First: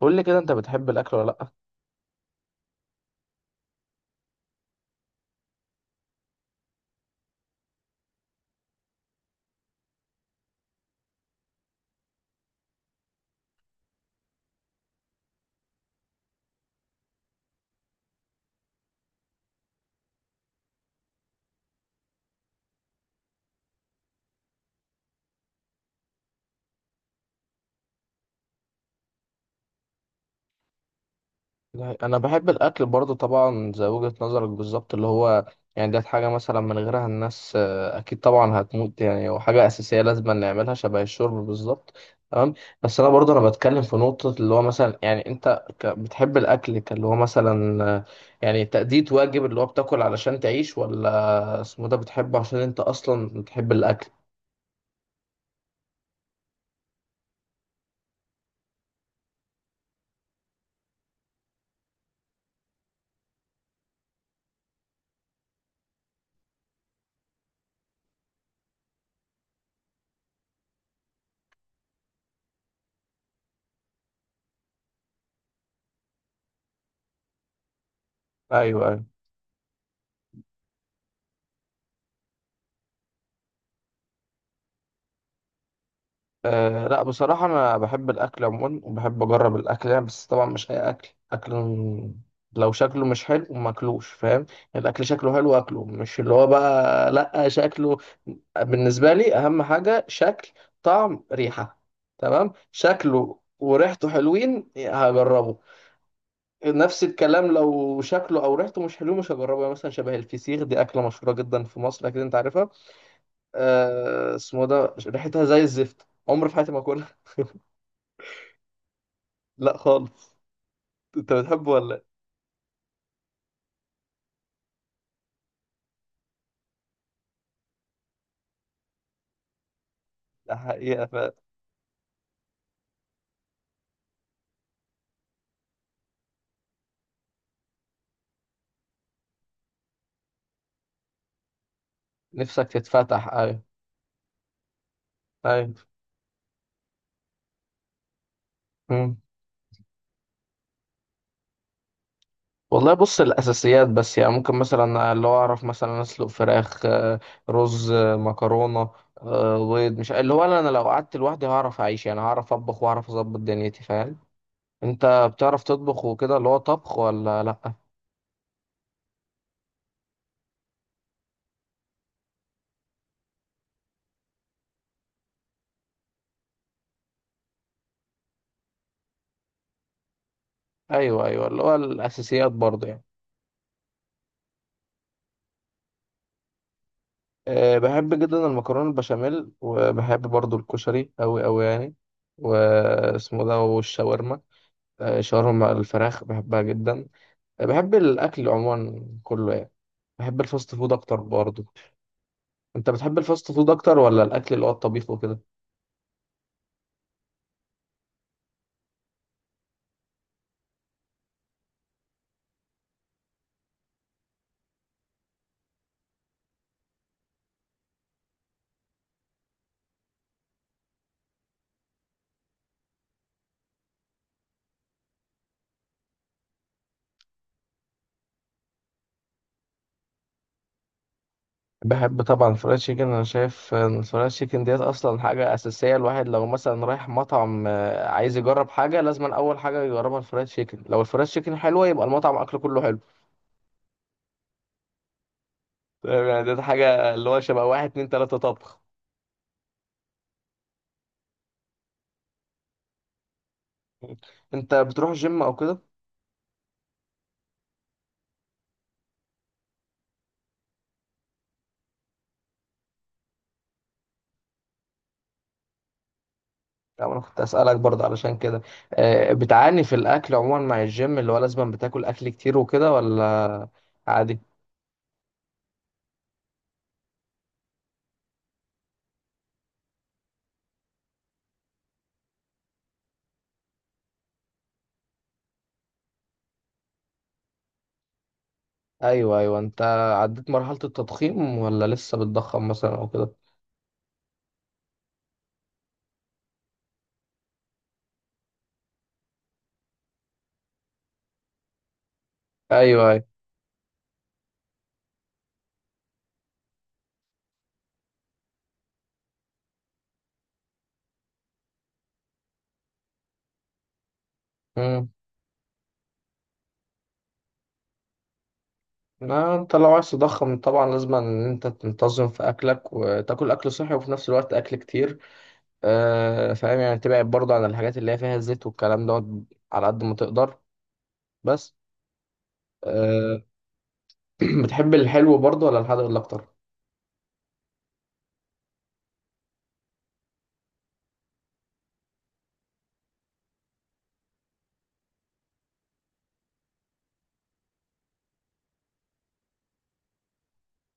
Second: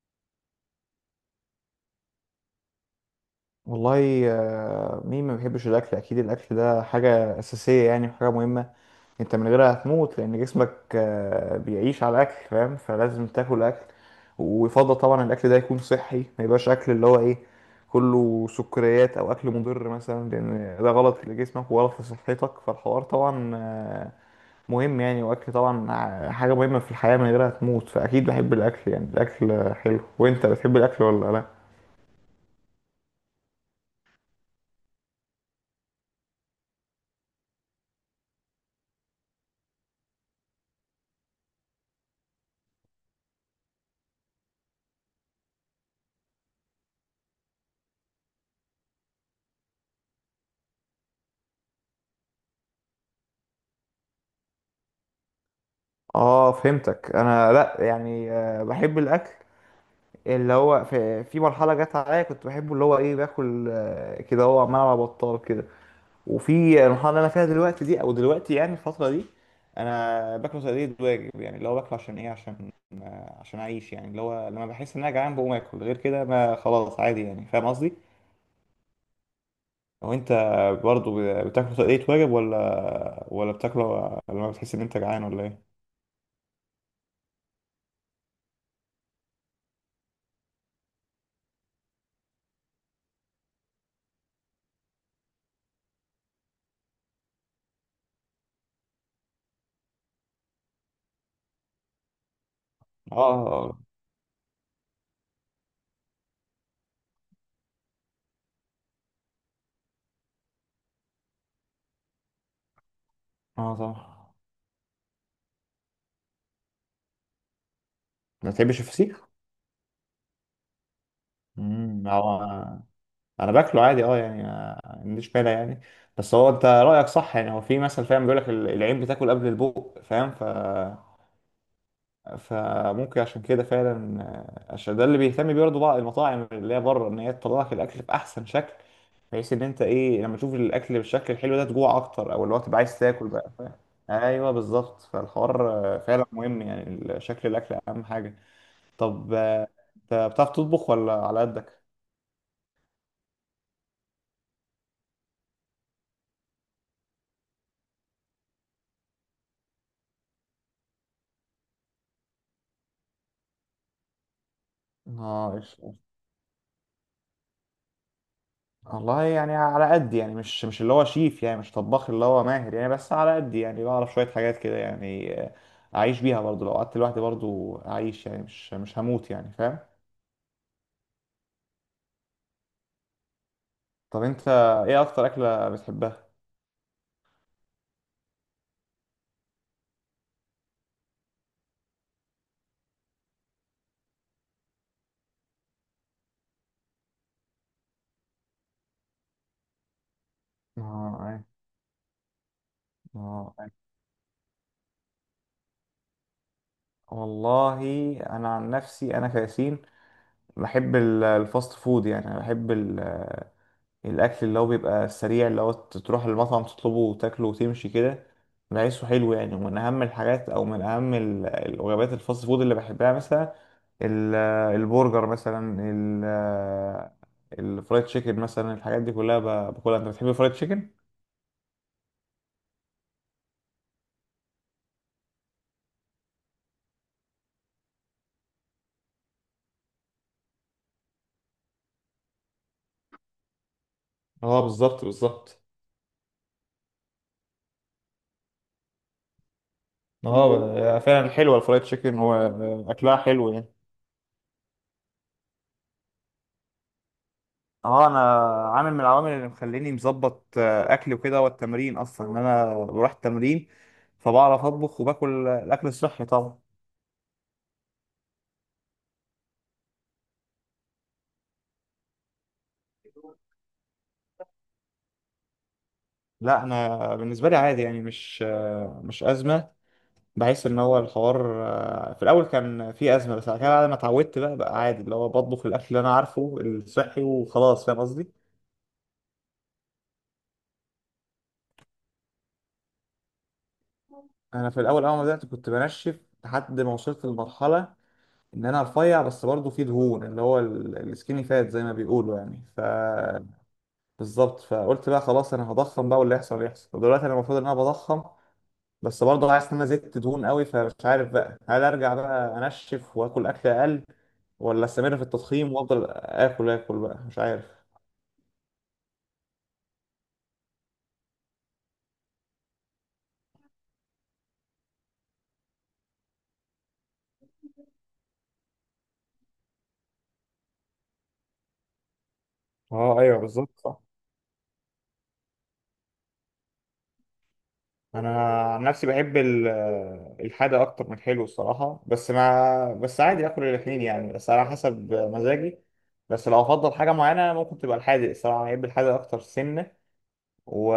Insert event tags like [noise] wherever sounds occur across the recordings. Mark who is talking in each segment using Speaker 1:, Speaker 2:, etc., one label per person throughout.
Speaker 1: قول لي كده، انت بتحب الاكل ولا لا؟
Speaker 2: والله مين ما بيحبش الاكل؟ اكيد الاكل ده حاجه اساسيه يعني وحاجه مهمه. انت من غيرها هتموت لان جسمك بيعيش على الاكل، فاهم؟ فلازم تاكل اكل، ويفضل طبعا الاكل ده يكون صحي، ما يبقاش اكل اللي هو ايه، كله سكريات او اكل مضر مثلا، لان ده غلط لجسمك وغلط لصحتك. فالحوار طبعا مهم يعني، واكل طبعا حاجه مهمه في الحياه، من غيرها هتموت. فاكيد بحب الاكل يعني، الاكل حلو. وانت بتحب الاكل ولا لا؟
Speaker 1: لا، انا بحب الاكل برضو طبعا، زي وجهة نظرك بالظبط. اللي هو يعني ده حاجة مثلا من غيرها الناس اكيد طبعا هتموت يعني، وحاجة اساسية لازم نعملها شبه الشرب بالظبط. تمام. بس انا برضو بتكلم في نقطة اللي هو مثلا، يعني انت بتحب الاكل كاللي هو مثلا يعني تأدية واجب، اللي هو بتاكل علشان تعيش، ولا اسمه ده بتحبه عشان انت اصلا بتحب الاكل؟
Speaker 2: اه فهمتك. انا لا يعني، بحب الاكل اللي هو في مرحله جت عليا كنت بحبه، اللي هو ايه، باكل كده، هو عمال على بطال كده. وفي المرحله اللي انا فيها دلوقتي دي، او دلوقتي يعني الفتره دي، انا باكله تقليد واجب يعني، اللي هو باكله عشان ايه، عشان عشان اعيش يعني. اللي هو لما بحس ان انا جعان بقوم اكل، غير كده ما خلاص عادي يعني، فاهم قصدي؟
Speaker 1: ايوه، ايوه.
Speaker 2: لو انت برضو بتاكله تقليد واجب، ولا بتاكله لما بتحس ان انت جعان، ولا ايه؟
Speaker 1: أه، لا، بصراحة أنا بحب الأكل عموما، وبحب أجرب الأكل يعني. بس طبعا مش أي أكل أكل. لو شكله مش حلو ماكلوش، فاهم؟ يعني الأكل شكله حلو أكله، مش اللي هو بقى لأ شكله. بالنسبة لي أهم حاجة شكل، طعم، ريحة. تمام، شكله
Speaker 2: اه،
Speaker 1: وريحته حلوين هجربه. نفس الكلام لو شكله أو ريحته مش حلو مش هجربه. يعني مثلا شبه الفسيخ، دي أكلة مشهورة جدا في مصر أكيد أنت عارفها.
Speaker 2: اه طبعا.
Speaker 1: أه، اسمه ده ريحتها زي الزفت، عمري في حياتي ما أكلها.
Speaker 2: ما تحبش الفسيخ؟
Speaker 1: لا خالص. انت بتحبه ولا إيه؟
Speaker 2: امم، هو انا باكله عادي اه يعني، ما عنديش مانع يعني. بس هو انت رايك صح يعني، هو في مثل فاهم بيقول لك العين بتاكل قبل البوق، فاهم؟ ف
Speaker 1: ده حقيقة فعلا.
Speaker 2: فممكن عشان كده فعلا عشان ده اللي بيهتم بيه برضه بقى المطاعم اللي هي بره، ان هي تطلع لك الاكل باحسن شكل، بحيث ان انت ايه، لما تشوف الاكل بالشكل الحلو ده تجوع اكتر، او اللي هو
Speaker 1: نفسك
Speaker 2: تبقى عايز تاكل
Speaker 1: تتفتح،
Speaker 2: بقى،
Speaker 1: ايوه.
Speaker 2: فاهم؟ ايوه بالظبط. فالحوار
Speaker 1: ايوه.
Speaker 2: فعلا مهم يعني، شكل الاكل اهم حاجه.
Speaker 1: مم.
Speaker 2: طب انت بتعرف تطبخ ولا على قدك؟
Speaker 1: والله بص، الاساسيات بس يعني. ممكن مثلا اللي هو اعرف مثلا اسلق فراخ، رز، مكرونة، بيض. مش اللي هو انا لو قعدت لوحدي هعرف اعيش يعني، هعرف اطبخ واعرف اظبط دنيتي، فاهم؟ انت
Speaker 2: اه،
Speaker 1: بتعرف تطبخ وكده، اللي هو طبخ ولا لا؟
Speaker 2: والله يعني على قد يعني، مش مش اللي هو شيف يعني، مش طباخ اللي هو ماهر يعني، بس على قد يعني بعرف شوية حاجات كده يعني أعيش بيها برضو. لو قعدت لوحدي برضو أعيش يعني، مش هموت يعني، فاهم؟
Speaker 1: ايوه، ايوه، اللي هو الاساسيات برضه يعني.
Speaker 2: طب أنت إيه أكتر أكلة بتحبها؟
Speaker 1: أه، بحب جدا المكرونة البشاميل، وبحب برضو الكشري أوي أوي يعني. واسمه ده، والشاورما. أه الشاورما مع الفراخ بحبها جدا. أه، بحب الأكل عموما كله يعني. بحب الفاست فود أكتر
Speaker 2: آه أي-
Speaker 1: برضو. أنت بتحب الفاست
Speaker 2: آه
Speaker 1: فود
Speaker 2: أي.
Speaker 1: أكتر ولا الأكل اللي هو الطبيخ وكده؟
Speaker 2: والله، أنا عن نفسي أنا كياسين بحب الفاست فود يعني. أنا بحب الاكل اللي هو بيبقى سريع، اللي هو تروح المطعم تطلبه وتاكله وتمشي كده، بحسه حلو يعني. ومن اهم الحاجات، او من اهم الوجبات الفاست فود اللي بحبها، مثلا ال- البرجر مثلا، الفرايد تشيكن مثلا، الحاجات دي كلها باكلها. انت بتحب الفرايد تشيكن؟
Speaker 1: بحب طبعا الفرايد تشيكن. أنا شايف إن الفرايد تشيكن ديت أصلا حاجة أساسية. الواحد لو مثلا رايح مطعم عايز يجرب حاجة، لازم أول حاجة يجربها الفرايد تشيكن. لو الفرايد تشيكن حلوة يبقى المطعم أكله كله حلو.
Speaker 2: اه بالظبط، بالظبط.
Speaker 1: تمام، يعني ده حاجة اللي هو شبه واحد اتنين تلاتة طبخ.
Speaker 2: هي اه فعلا، فعلا حلوه الفرايد تشيكن، واكلها حلو يعني.
Speaker 1: انت بتروح جيم او كده؟
Speaker 2: اه، انا عامل من العوامل اللي مخليني مظبط اكلي وكده هو التمرين، اصلا ان انا بروح التمرين، فبعرف اطبخ وباكل الاكل الصحي طبعا.
Speaker 1: يعني انا كنت اسألك برضه علشان كده. بتعاني في الاكل عموما مع الجيم، اللي هو لازم بتاكل اكل كتير وكده، ولا عادي؟
Speaker 2: لا انا بالنسبه لي عادي يعني، مش مش ازمه. بحس ان هو الحوار في الاول كان في ازمه، بس بعد كده، بعد ما اتعودت بقى، بقى عادي، اللي هو بطبخ الاكل اللي انا عارفه الصحي وخلاص، فاهم قصدي؟
Speaker 1: ايوه، ايوه. انت عديت مرحلة التضخيم ولا لسه بتضخم مثلا او كده؟
Speaker 2: انا في الاول، اول ما بدات كنت بنشف، لحد ما وصلت لمرحله ان انا رفيع، بس برضه في دهون، اللي هو السكيني فات زي ما بيقولوا يعني. ف
Speaker 1: ايوه، ايوه.
Speaker 2: بالظبط، فقلت بقى خلاص انا هضخم بقى، واللي يحصل يحصل. ودلوقتي انا المفروض ان انا بضخم، بس برضه عايز ان انا زدت دهون قوي، فمش عارف بقى هل ارجع بقى انشف واكل اكل اقل، ولا
Speaker 1: امم
Speaker 2: استمر في التضخيم وافضل اكل اكل بقى، مش عارف.
Speaker 1: لا، انت لو عايز تضخم طبعا لازم ان انت تنتظم في اكلك، وتاكل اكل صحي، وفي نفس الوقت اكل كتير. فاهم يعني، تبعد برضه عن الحاجات اللي هي فيها زيت والكلام دوت، على قد ما تقدر. بس
Speaker 2: اه ايوه
Speaker 1: أه.
Speaker 2: بالظبط، صح.
Speaker 1: [clears throat] بتحب الحلو برضه ولا الحادق ولا اكتر؟
Speaker 2: انا عن نفسي بحب الحادق اكتر من الحلو الصراحه، بس ما بس عادي اكل الاثنين يعني، بس على حسب مزاجي. بس لو افضل حاجه معينه ممكن تبقى الحادق الصراحه، بحب الحادق اكتر سنه، و...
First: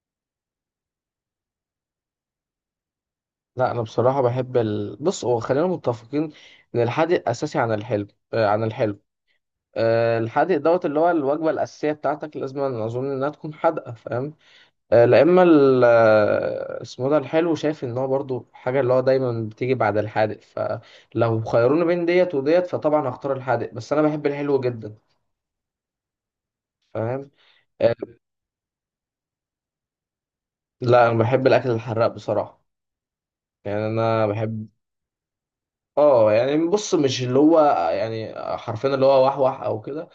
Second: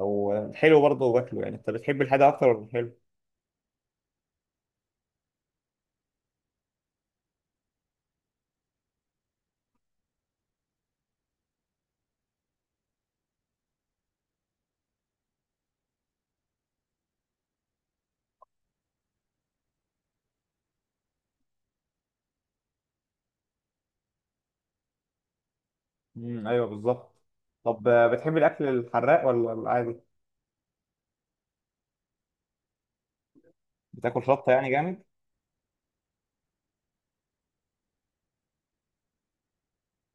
Speaker 2: والحلو برضه باكله يعني. انت بتحب الحادق اكتر ولا الحلو؟
Speaker 1: لا، انا بصراحه بحب بص هو خلينا متفقين ان الحادق اساسي عن الحلو. أه، عن الحلو. أه، الحادق دوت اللي هو الوجبه الاساسيه بتاعتك، لازم أنا اظن انها تكون حادقه، فاهم؟ أه لا، اما اسمه ده الحلو، شايف ان هو برضه حاجه اللي هو دايما بتيجي بعد الحادق، فلو خيروني بين ديت وديت فطبعا هختار الحادق، بس انا بحب الحلو جدا،
Speaker 2: ايوه بالظبط.
Speaker 1: فاهم؟
Speaker 2: طب
Speaker 1: أه
Speaker 2: بتحب الاكل الحراق ولا العادي؟
Speaker 1: لا، انا بحب الاكل الحراق بصراحه. يعني
Speaker 2: بتاكل
Speaker 1: انا
Speaker 2: شطه
Speaker 1: بحب.
Speaker 2: يعني جامد؟
Speaker 1: اه يعني بص، مش اللي هو يعني حرفيا اللي هو وحوح او كده،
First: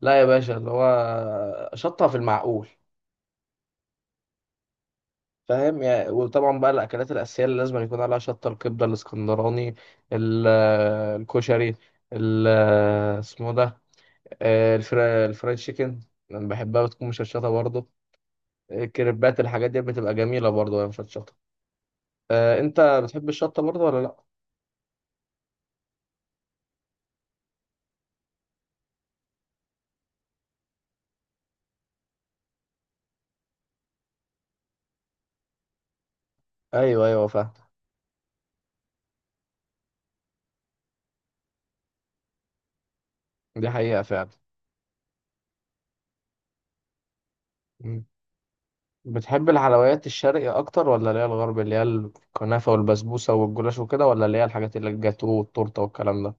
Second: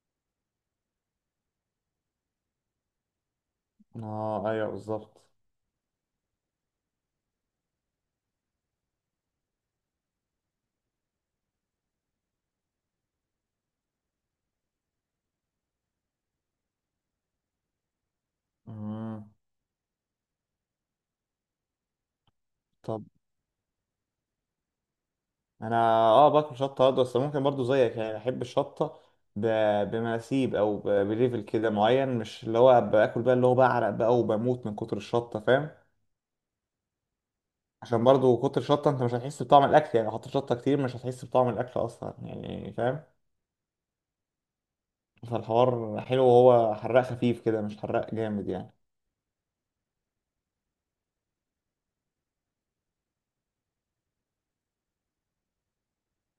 Speaker 1: لا يا باشا، اللي هو شطها في المعقول،
Speaker 2: اه ايوه بالظبط.
Speaker 1: فاهم يعني. وطبعا بقى الاكلات الاساسيه اللي لازم يكون عليها شطه، الكبده الاسكندراني، ال- الكشري، ال- اسمه ده الفرايد تشيكن، انا بحبها بتكون مشطشطه برضه.
Speaker 2: امم،
Speaker 1: الكريبات، الحاجات دي بتبقى جميله برضه وهي مشطشطه. انت
Speaker 2: طب
Speaker 1: بتحب الشطه برضه ولا لا؟
Speaker 2: انا اه باكل شطه برضه، بس ممكن برضه زيك يعني، احب الشطه ب... بمناسيب، او ب... بليفل كده معين، مش اللي هو باكل بقى اللي هو بعرق بقى وبموت من كتر الشطه، فاهم؟
Speaker 1: ايوه، ايوه، فاهم.
Speaker 2: عشان برضه كتر الشطه انت مش هتحس بطعم الاكل يعني، لو حطيت شطه كتير مش هتحس بطعم الاكل اصلا يعني، فاهم؟
Speaker 1: دي حقيقه فعلا.
Speaker 2: فالحوار حلو وهو حراق خفيف كده، مش حراق جامد يعني.
Speaker 1: بتحب الحلويات الشرقي اكتر، ولا اللي هي الغرب اللي هي الكنافه والبسبوسه والجلاش وكده، ولا اللي هي الحاجات اللي الجاتو والتورته والكلام ده؟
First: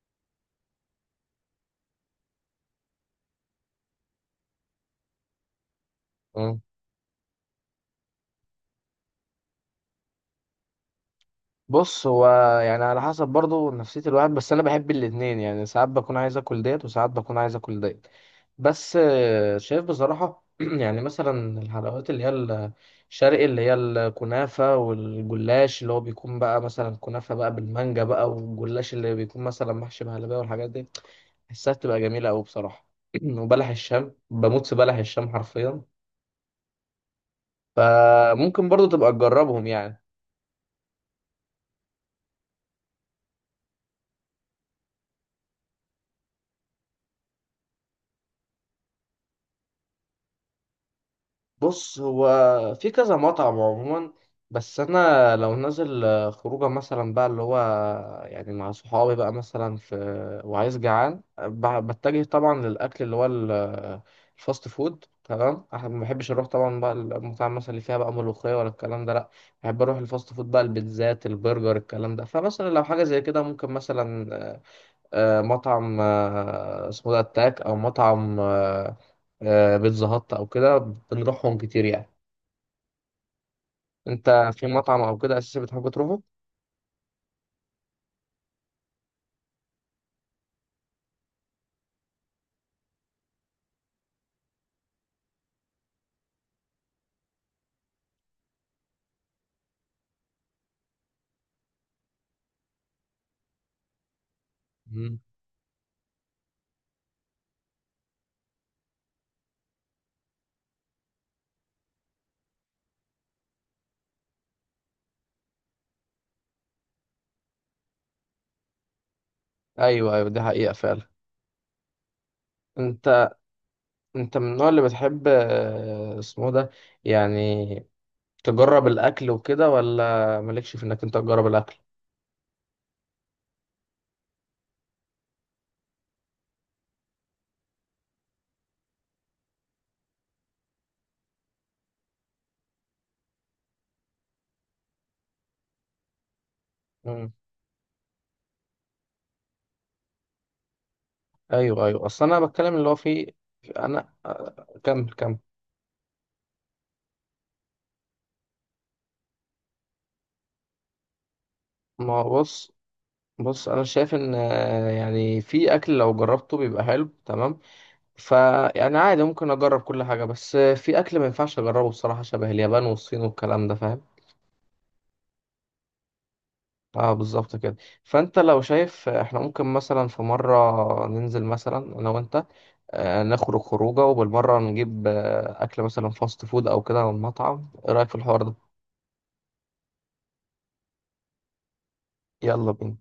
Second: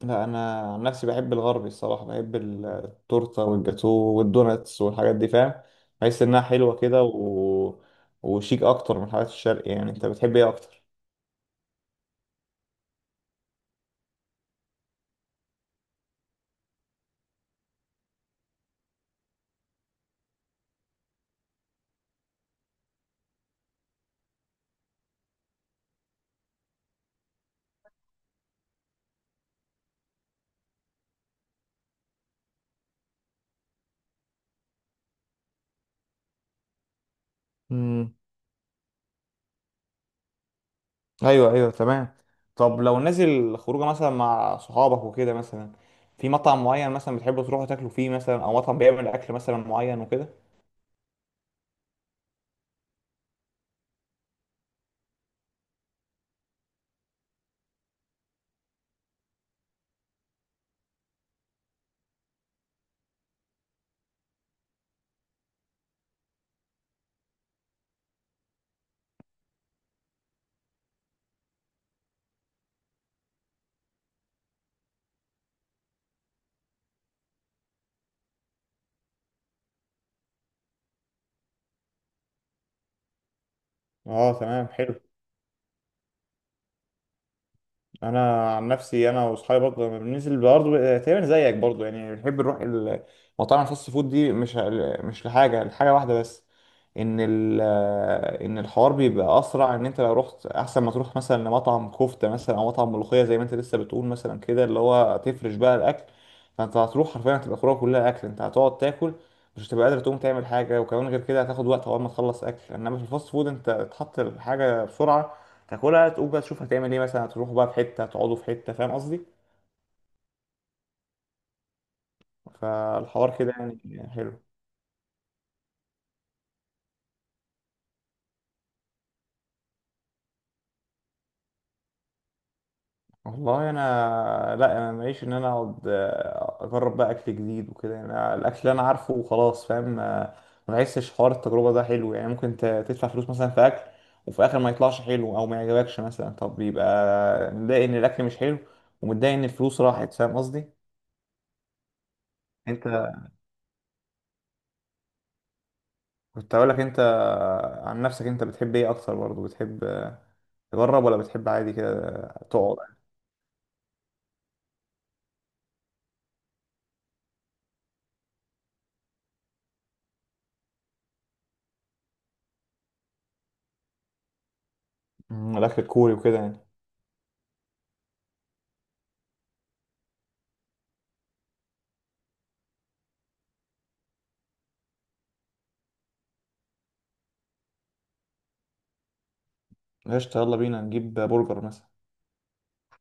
Speaker 2: لا انا عن نفسي بحب الغربي الصراحه، بحب التورته والجاتو والدوناتس والحاجات دي، فاهم؟ بحس انها
Speaker 1: مم.
Speaker 2: حلوه كده و... وشيك اكتر من الحاجات الشرقي يعني. انت بتحب ايه اكتر؟
Speaker 1: بص هو، يعني على حسب برضه نفسيه الواحد، بس انا بحب الاتنين يعني. ساعات بكون عايز اكل ديت، وساعات بكون عايز اكل ديت. بس شايف بصراحه [clears throat] يعني مثلا الحلويات اللي هي الشرقي، اللي هي الكنافه والجلاش، اللي هو بيكون بقى مثلا كنافه بقى بالمانجا بقى، والجلاش اللي بيكون مثلا محشي بهلبيه والحاجات دي، حسها بتبقى جميلة أوي بصراحة. [clears throat] وبلح الشام، بموت في بلح الشام حرفيا.
Speaker 2: امم،
Speaker 1: فممكن برضو تبقى تجربهم يعني.
Speaker 2: ايوه ايوه تمام. طب لو نازل خروجه مثلا مع صحابك وكده، مثلا في مطعم معين مثلا بتحبوا تروحوا تاكلوا فيه، مثلا او مطعم بيعمل اكل مثلا معين وكده؟
Speaker 1: بص هو في كذا مطعم عموما. بس انا لو نازل خروجه مثلا بقى اللي هو، يعني مع صحابي بقى مثلا، في وعايز جعان بتجه طبعا للاكل اللي هو الفاست فود. تمام، احنا ما بحبش اروح طبعا بقى المطاعم مثلا اللي فيها بقى ملوخيه ولا الكلام ده لا. بحب اروح الفاست فود بقى، البيتزات، البرجر، الكلام ده. فمثلا لو حاجه زي كده ممكن مثلا مطعم اسمه ده التاك، او مطعم بيتزا هات او كده، بنروحهم كتير يعني.
Speaker 2: اه
Speaker 1: انت في
Speaker 2: تمام، حلو.
Speaker 1: مطعم او كده اساسا بتحب تروحه؟
Speaker 2: انا عن نفسي انا واصحابي برضه لما بننزل برضه، تقريبا زيك برضه يعني، بنحب نروح مطاعم الفاست فود دي. مش مش لحاجه، واحده بس، ان ال ان الحوار بيبقى اسرع، ان انت لو رحت احسن ما تروح مثلا لمطعم كفته مثلا، او مطعم ملوخيه زي ما انت لسه بتقول مثلا كده، اللي هو
Speaker 1: مم.
Speaker 2: تفرش بقى الاكل، فانت هتروح حرفيا هتبقى خروجه كلها اكل، انت هتقعد تاكل، مش هتبقى قادر تقوم تعمل حاجه، وكمان غير كده هتاخد وقت اول ما تخلص اكل. انما في الفاست فود انت تحط الحاجه بسرعه، تاكلها تقوم بقى تشوف هتعمل ايه، مثلا هتروحوا بقى في حته، هتقعدوا في حته، فاهم قصدي؟
Speaker 1: ايوه، ايوه، دي حقيقة فعلا. انت
Speaker 2: فالحوار كده يعني
Speaker 1: انت
Speaker 2: حلو.
Speaker 1: من النوع اللي بتحب اسمه ده يعني تجرب الاكل وكده، ولا مالكش في انك انت تجرب الاكل؟
Speaker 2: والله انا لا، انا ماليش ان انا اقعد اجرب بقى اكل جديد وكده يعني، أنا الاكل اللي انا عارفه وخلاص، فاهم؟ ما بحسش حوار التجربه ده حلو يعني، ممكن تدفع فلوس مثلا في اكل وفي الاخر ما يطلعش حلو، او ما يعجبكش مثلا، طب
Speaker 1: مم.
Speaker 2: يبقى متضايق ان الاكل مش حلو، ومتضايق ان الفلوس راحت، فاهم قصدي؟
Speaker 1: ايوه، ايوه، اصل انا بتكلم اللي هو
Speaker 2: انت
Speaker 1: في انا كمل، كمل.
Speaker 2: كنت هقولك، انت عن نفسك انت بتحب ايه اكتر برضه، بتحب تجرب ولا بتحب عادي كده
Speaker 1: ما هو بص،
Speaker 2: تقعد؟
Speaker 1: انا شايف ان يعني في اكل لو جربته بيبقى حلو تمام، فيعني عادي ممكن اجرب كل حاجه، بس في اكل ما ينفعش اجربه بصراحه شبه اليابان والصين والكلام ده، فاهم؟
Speaker 2: مم، الاكل الكوري وكده يعني؟
Speaker 1: اه بالظبط كده. فانت لو شايف احنا ممكن مثلا في مره ننزل مثلا انا وانت، نخرج خروجه وبالمره نجيب اكل مثلا فاست فود او كده من مطعم، ايه رايك في الحوار ده؟
Speaker 2: قشطة، يلا بينا نجيب برجر مثلا.
Speaker 1: يلا بينا.